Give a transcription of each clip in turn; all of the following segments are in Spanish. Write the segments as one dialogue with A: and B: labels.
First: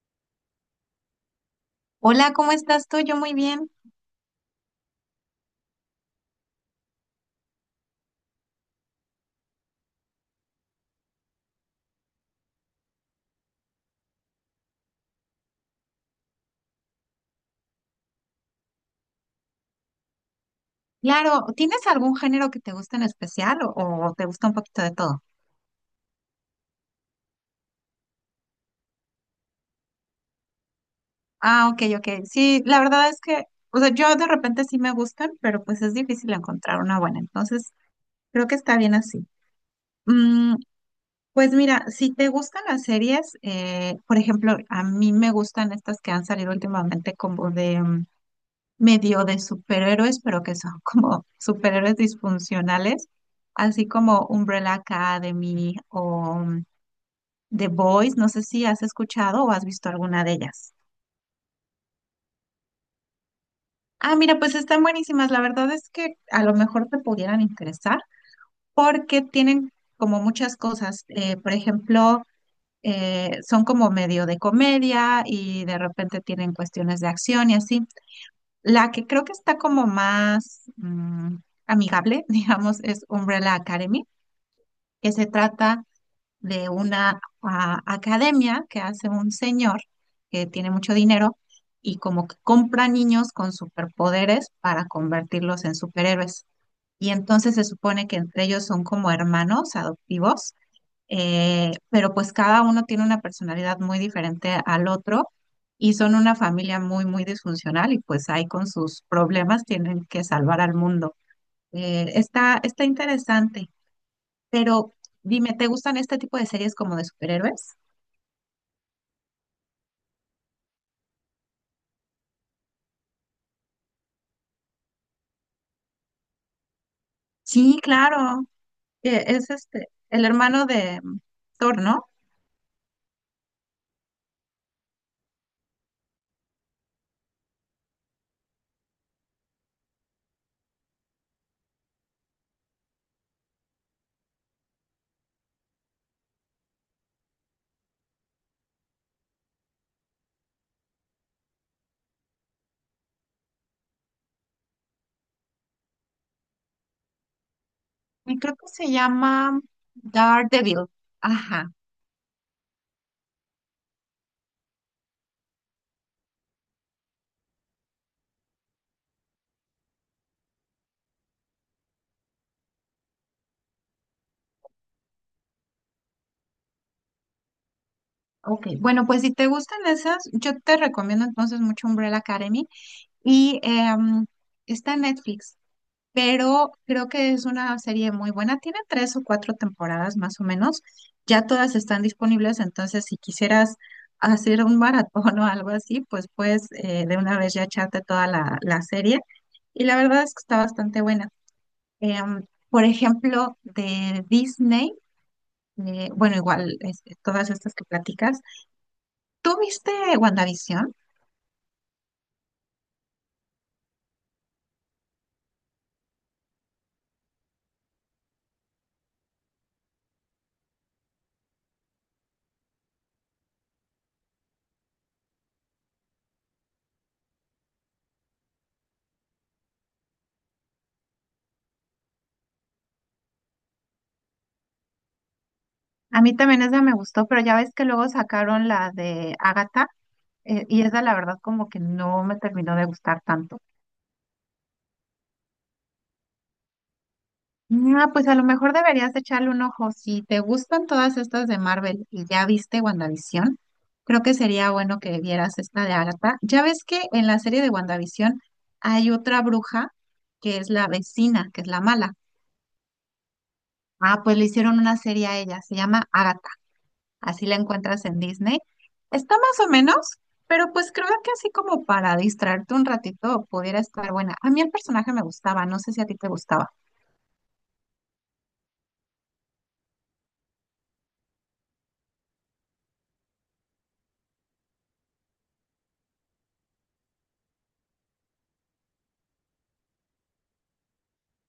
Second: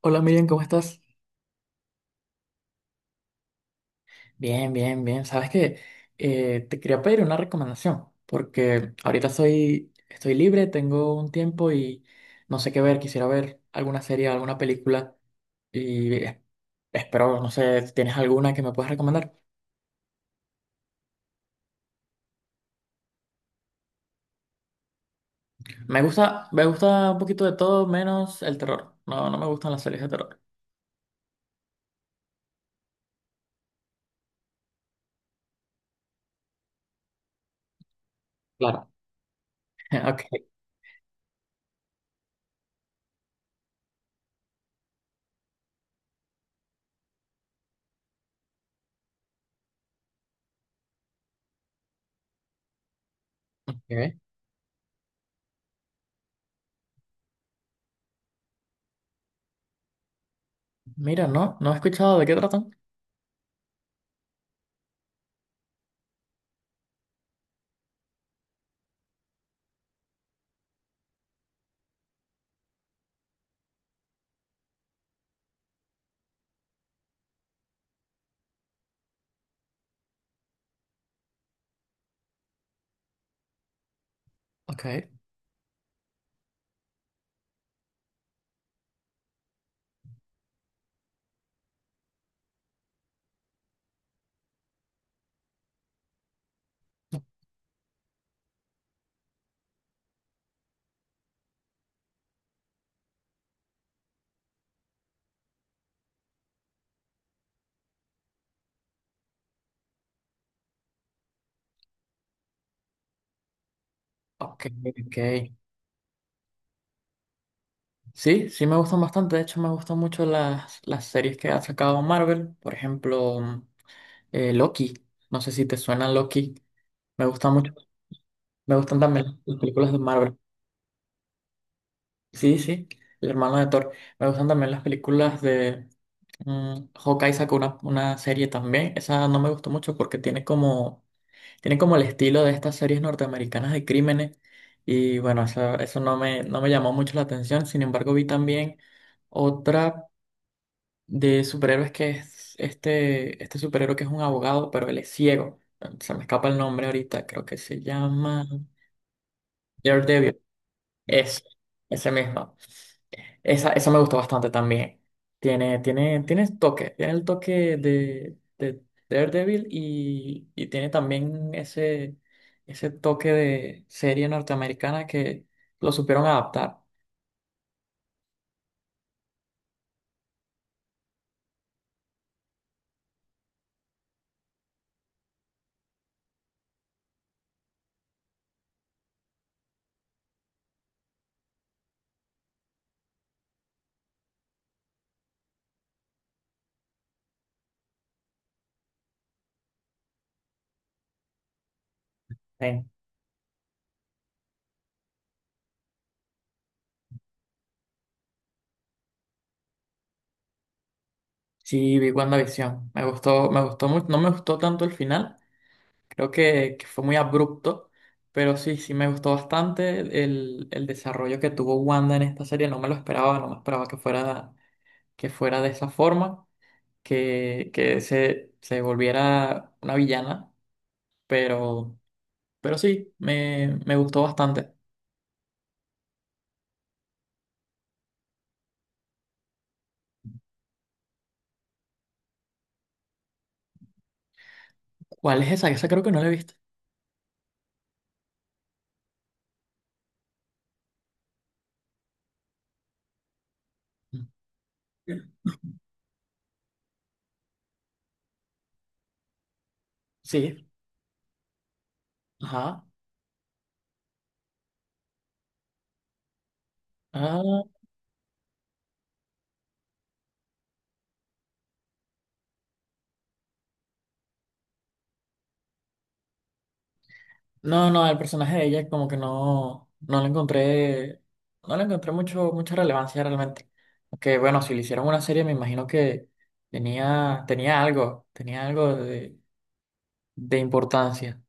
A: Hola, Miriam, ¿cómo estás?
B: Hola, ¿cómo estás tú? Yo muy bien.
A: Bien, bien, bien. Sabes que te quería pedir una recomendación, porque ahorita soy, estoy libre, tengo un tiempo y no sé qué ver. Quisiera ver alguna serie, alguna película y es- espero, no sé, ¿si tienes alguna que me puedas recomendar?
B: Claro, ¿tienes algún género que te guste en especial o te gusta un poquito de todo?
A: Me gusta un poquito de todo, menos el terror. No, no me gustan las series de terror.
B: Ah, ok, ok. Sí, la verdad es que, o sea, yo de repente sí me gustan, pero pues es difícil encontrar una buena. Entonces, creo que está
A: Claro.
B: bien así.
A: Ok.
B: Mm, pues mira, si te gustan las series, por ejemplo, a mí me gustan estas que han salido últimamente como de medio de superhéroes, pero que son como superhéroes disfuncionales, así
A: Ok.
B: como Umbrella Academy o The Boys, no sé si has escuchado o has visto alguna de ellas.
A: Mira, no, no he escuchado de qué tratan.
B: Ah, mira, pues están buenísimas. La verdad es que a lo mejor te pudieran interesar porque tienen como muchas cosas. Por ejemplo, son como medio de comedia y de repente tienen cuestiones de acción y así. La que creo que está como más amigable, digamos, es Umbrella Academy,
A: Ok,
B: que se trata de una academia que hace un señor que tiene mucho dinero y como que compra niños con superpoderes para convertirlos en superhéroes. Y entonces se supone que entre ellos son como hermanos adoptivos, pero pues cada uno tiene una personalidad muy diferente al otro y son una familia muy, muy disfuncional y pues ahí con sus problemas tienen que salvar al mundo. Está interesante.
A: ok,
B: Pero
A: ok.
B: dime, ¿te gustan este tipo de series como de superhéroes?
A: Sí, sí me gustan bastante. De hecho, me gustan mucho las series que ha sacado Marvel. Por ejemplo, Loki. No sé si te suena Loki. Me gusta mucho.
B: Sí, claro.
A: Me gustan
B: que
A: también
B: Es
A: las
B: este,
A: películas de
B: el
A: Marvel.
B: hermano de Thor, ¿no?
A: Sí, sí, el hermano de Thor. Me gustan también las películas de Hawkeye sacó una serie también. Esa no me gustó mucho porque tiene como el estilo de estas series norteamericanas de crímenes. Y bueno, eso no me, no me llamó mucho la atención. Sin embargo, vi también otra de superhéroes que es este superhéroe que es un abogado, pero él es ciego. Se me escapa el nombre ahorita, creo que se
B: Y
A: llama
B: creo que se llama
A: Daredevil.
B: Daredevil.
A: Es
B: Ajá.
A: ese mismo. Esa me gustó bastante también. Tiene toque, tiene el toque de Daredevil, y tiene también ese toque de serie norteamericana que lo supieron adaptar.
B: Ok. Bueno, pues si te gustan esas, yo te recomiendo entonces mucho Umbrella Academy. Y está en Netflix, pero creo que es una serie muy buena. Tiene tres o cuatro temporadas más o menos. Ya todas están disponibles, entonces si quisieras hacer un maratón o algo así, pues puedes de una vez ya echarte toda la serie. Y la verdad es que está bastante buena. Em,
A: Sí,
B: por ejemplo, de Disney, bueno, igual todas estas que platicas. ¿Tú viste WandaVision?
A: sí, vi WandaVision. Me gustó mucho. No me gustó tanto el final. Creo que fue muy abrupto, pero sí, sí me gustó bastante el desarrollo que tuvo Wanda en esta serie. No me lo esperaba, no me esperaba que fuera de esa forma, que se volviera una villana, pero, pero sí, me gustó bastante.
B: A mí también esa me gustó, pero ya ves que luego sacaron la de Agatha. Y esa la verdad como que no me terminó de gustar tanto.
A: ¿Cuál es esa? Esa creo que no la he visto.
B: Ah, pues a lo mejor deberías de echarle un ojo. Si te gustan todas estas de Marvel y ya viste WandaVision, creo que sería bueno que vieras esta de Agatha. Ya ves que en la serie de WandaVision hay otra bruja que
A: Sí,
B: es la vecina, que es la mala.
A: ajá.
B: Ah, pues le hicieron una serie a ella, se llama Agatha, así la
A: Ah,
B: encuentras en Disney. Está más o menos, pero pues creo que así como para distraerte un ratito pudiera estar buena. A mí el personaje me gustaba, no sé si a ti te gustaba.
A: no, no, el personaje de ella como que no, no le encontré, no le encontré mucho, mucha relevancia realmente. Aunque bueno, si le hicieron una serie me imagino que tenía, tenía algo de importancia.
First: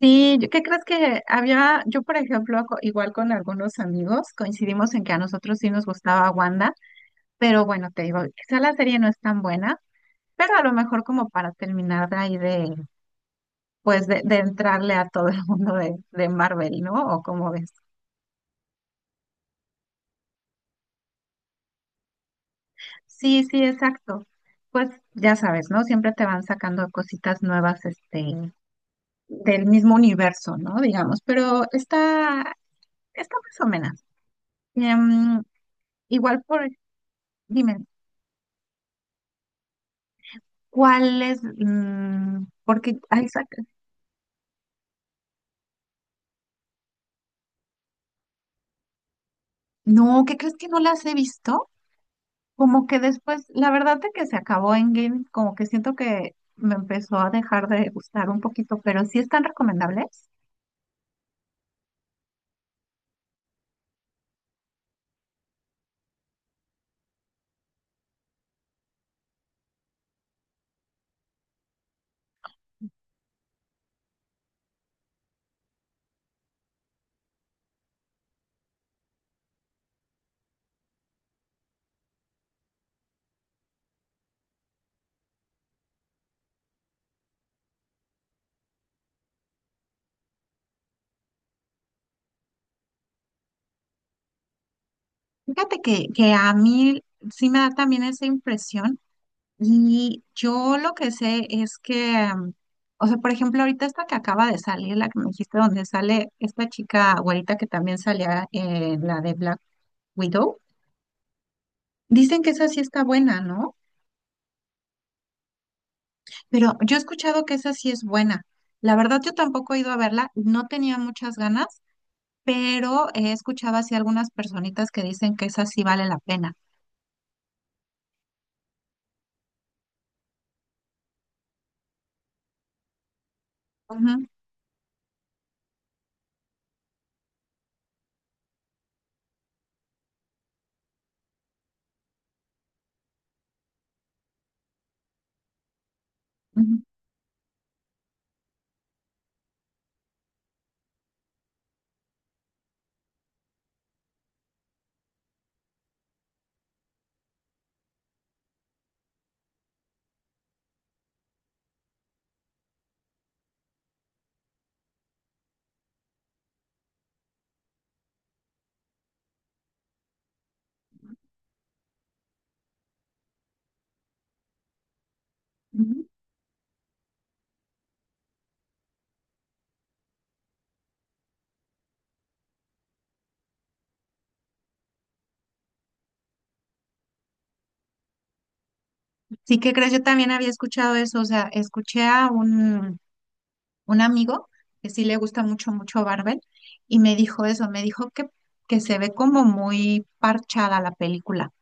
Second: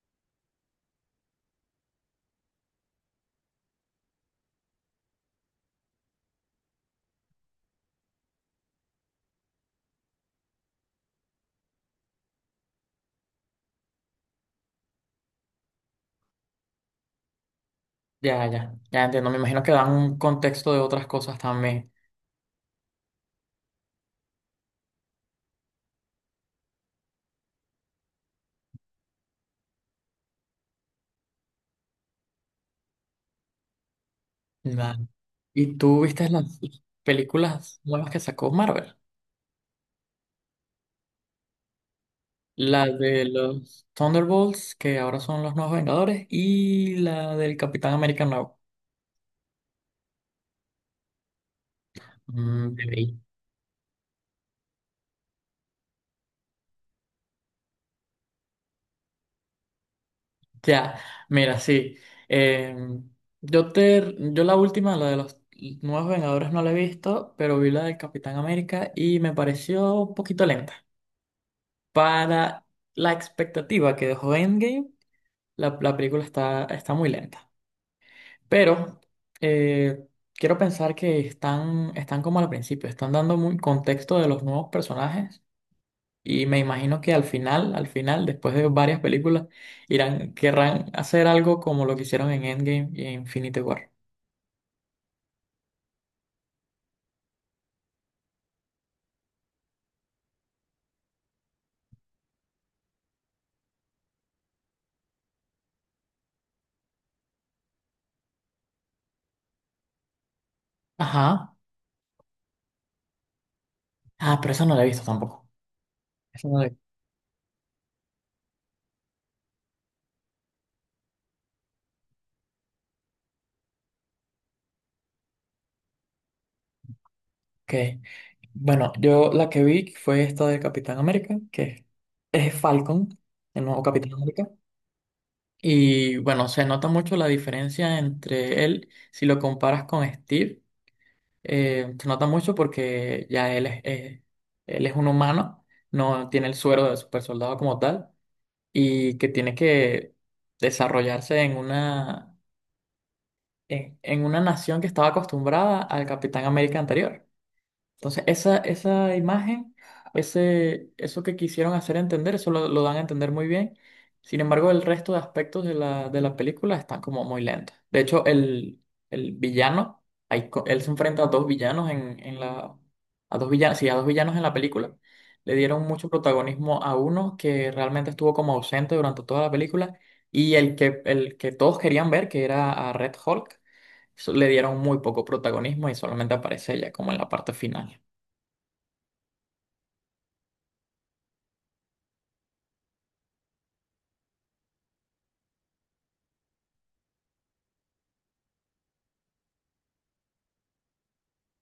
B: Sí, ¿qué crees que había? Yo, por ejemplo, igual con algunos amigos coincidimos en que a nosotros sí nos gustaba Wanda, pero bueno, te digo, quizá la serie no es tan buena, pero a lo mejor como para terminar de ahí pues de entrarle a todo el mundo de Marvel, ¿no? O como ves.
A: Ya, ya, ya entiendo, me imagino que dan un contexto de otras cosas también.
B: Sí, sí, exacto. Pues ya sabes, ¿no? Siempre te van sacando cositas nuevas, este, del mismo universo, ¿no? Digamos, pero está más o menos.
A: Vale.
B: Em,
A: ¿Y tú viste
B: Igual
A: las
B: dime,
A: películas nuevas que sacó Marvel?
B: ¿cuáles?
A: La
B: Porque
A: de
B: hay
A: los Thunderbolts, que ahora son los nuevos Vengadores, y la del Capitán América nuevo.
B: no, ¿qué crees que no las he visto? Como que después, la verdad de que se acabó Endgame, como que siento que me empezó a dejar de gustar un poquito, pero sí están recomendables.
A: Ya, mira, sí. Eh, yo te, yo la última, la de los nuevos Vengadores no la he visto, pero vi la del Capitán América y me pareció un poquito lenta. Para la expectativa que dejó Endgame, la película está, está muy lenta. Pero eh, quiero pensar que están, están como al principio, están dando muy contexto de los nuevos personajes y me imagino que al final, después de varias películas, irán, querrán hacer algo como lo que hicieron en Endgame y en Infinity War.
B: Fíjate que a mí sí me da también esa impresión. Y yo lo que sé es que, o sea, por ejemplo, ahorita esta que acaba de salir, la que me dijiste donde sale esta chica güerita que también salía en la de Black Widow,
A: Ajá.
B: dicen que esa sí está buena, ¿no?
A: Ah, pero esa no la he visto tampoco. Esa no la-
B: Pero yo he escuchado que esa sí es buena. La verdad, yo tampoco he ido a verla, no tenía muchas ganas, pero he escuchado así algunas personitas que dicen que esa sí vale la pena.
A: Ok. Bueno, yo la que vi fue esta de Capitán América, que es Falcon, el nuevo Capitán
B: Ujú,
A: América. Y bueno, se nota mucho la diferencia entre él, si lo comparas con Steve. Se nota mucho porque ya él es un humano, no tiene el
B: ujú,
A: suero de super soldado como tal. Y que tiene que desarrollarse en una nación que estaba acostumbrada al Capitán América anterior. Entonces, esa imagen, ese, eso que quisieron hacer entender, eso lo dan a entender muy bien. Sin embargo, el resto de aspectos de la película están como muy lentos. De hecho, el villano, él se enfrenta a dos villanos a dos villanos, sí, a dos villanos en la película. Le dieron
B: ujú.
A: mucho protagonismo a uno que realmente estuvo como ausente durante toda la película, y el que todos querían ver, que era a Red Hulk, le dieron muy poco protagonismo y solamente aparece ella como en la parte final.
B: Sí, ¿qué crees? Yo también había escuchado eso, o sea, escuché a un amigo que sí le gusta mucho, mucho Marvel, y me dijo eso, me dijo que se ve como muy parchada la película,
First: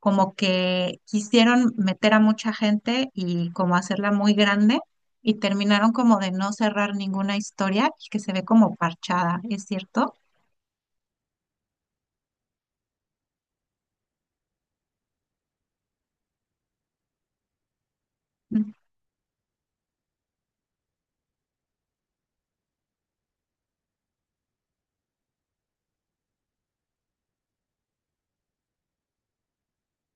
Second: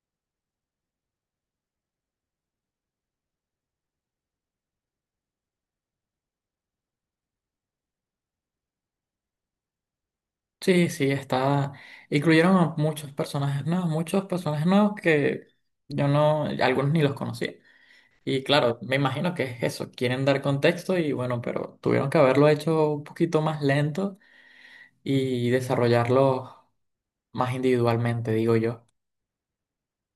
B: como que quisieron meter a mucha gente y como hacerla muy grande, y terminaron como de no cerrar ninguna historia y que se ve como parchada, ¿es cierto?
A: Sí, sí, está. Incluyeron a muchos personajes nuevos que yo no, algunos ni los conocía. Y
B: Mm.
A: claro, me imagino que es eso, quieren dar contexto y bueno, pero tuvieron que haberlo hecho un poquito más lento y desarrollarlo más individualmente, digo yo.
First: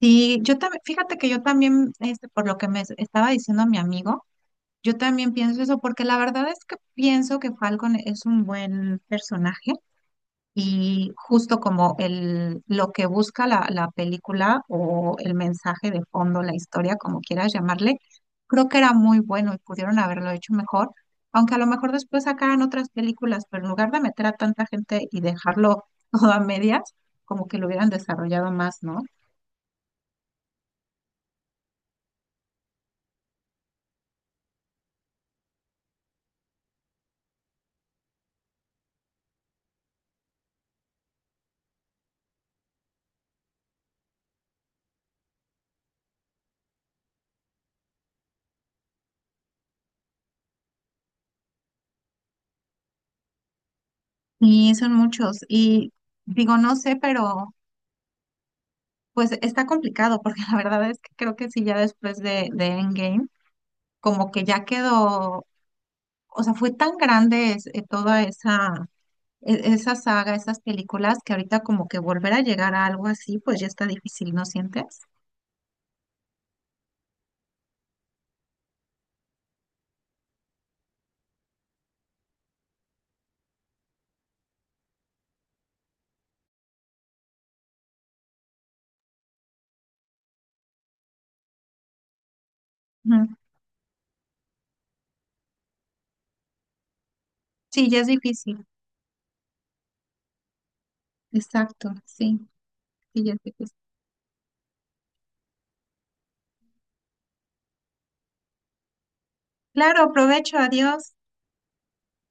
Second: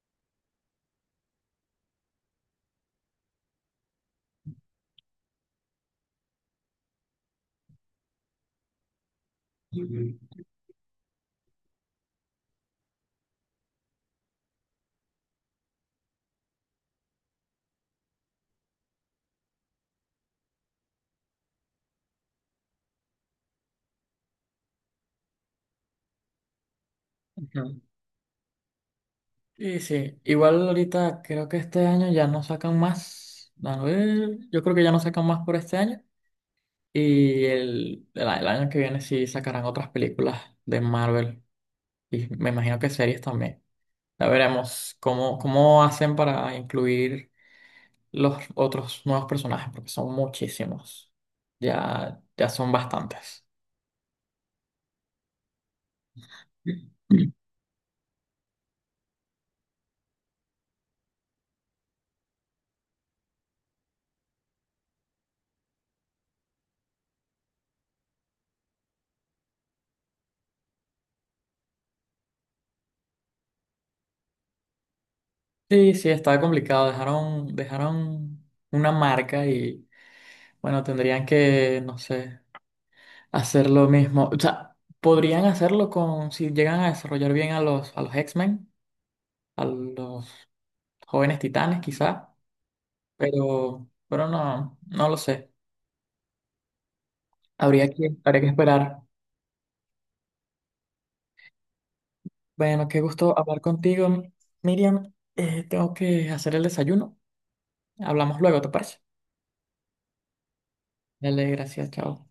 B: Sí, yo también, fíjate que yo también, este, por lo que me estaba diciendo mi amigo, yo también pienso eso, porque la verdad es que pienso que Falcon es un buen personaje.
A: Ujú.
B: Y justo como lo que busca la, la película o el mensaje de fondo, la historia, como quieras llamarle, creo que era muy bueno y pudieron haberlo hecho mejor, aunque a lo mejor después sacaran otras películas, pero en lugar de meter a tanta gente y dejarlo todo a medias, como que lo
A: Ujú.
B: hubieran desarrollado más, ¿no?
A: Sí, sí. Igual ahorita creo que este año ya no sacan más. A ver, yo creo que ya no sacan más por este año. El año que viene sí sacarán otras películas de Marvel. Y me imagino que series también. Ya veremos cómo, cómo hacen para incluir los otros nuevos personajes, porque son muchísimos. Ya, ya son bastantes.
B: Y son muchos. Y digo, no sé, pero pues está complicado, porque la verdad es que creo que sí, ya después de Endgame, como que ya quedó, o sea, fue tan grande toda esa, esa saga, esas películas, que ahorita como que volver a llegar a algo así, pues ya está difícil, ¿no sientes?
A: Sí, sí, está complicado. Dejaron, dejaron una marca y, bueno, tendrían que, no sé, hacer lo mismo. O sea, podrían hacerlo con, si llegan a desarrollar bien a los X-Men, a los jóvenes titanes quizá,
B: Ujú.
A: pero no, no lo sé.
B: Sí, ya es
A: Habría que
B: difícil,
A: esperar.
B: exacto, sí,
A: Bueno, qué
B: sí, ya
A: gusto
B: es
A: hablar
B: difícil.
A: contigo, Miriam. Tengo que hacer el desayuno. Hablamos luego, ¿te parece?
B: Claro, provecho, adiós.
A: Dale, gracias, chao.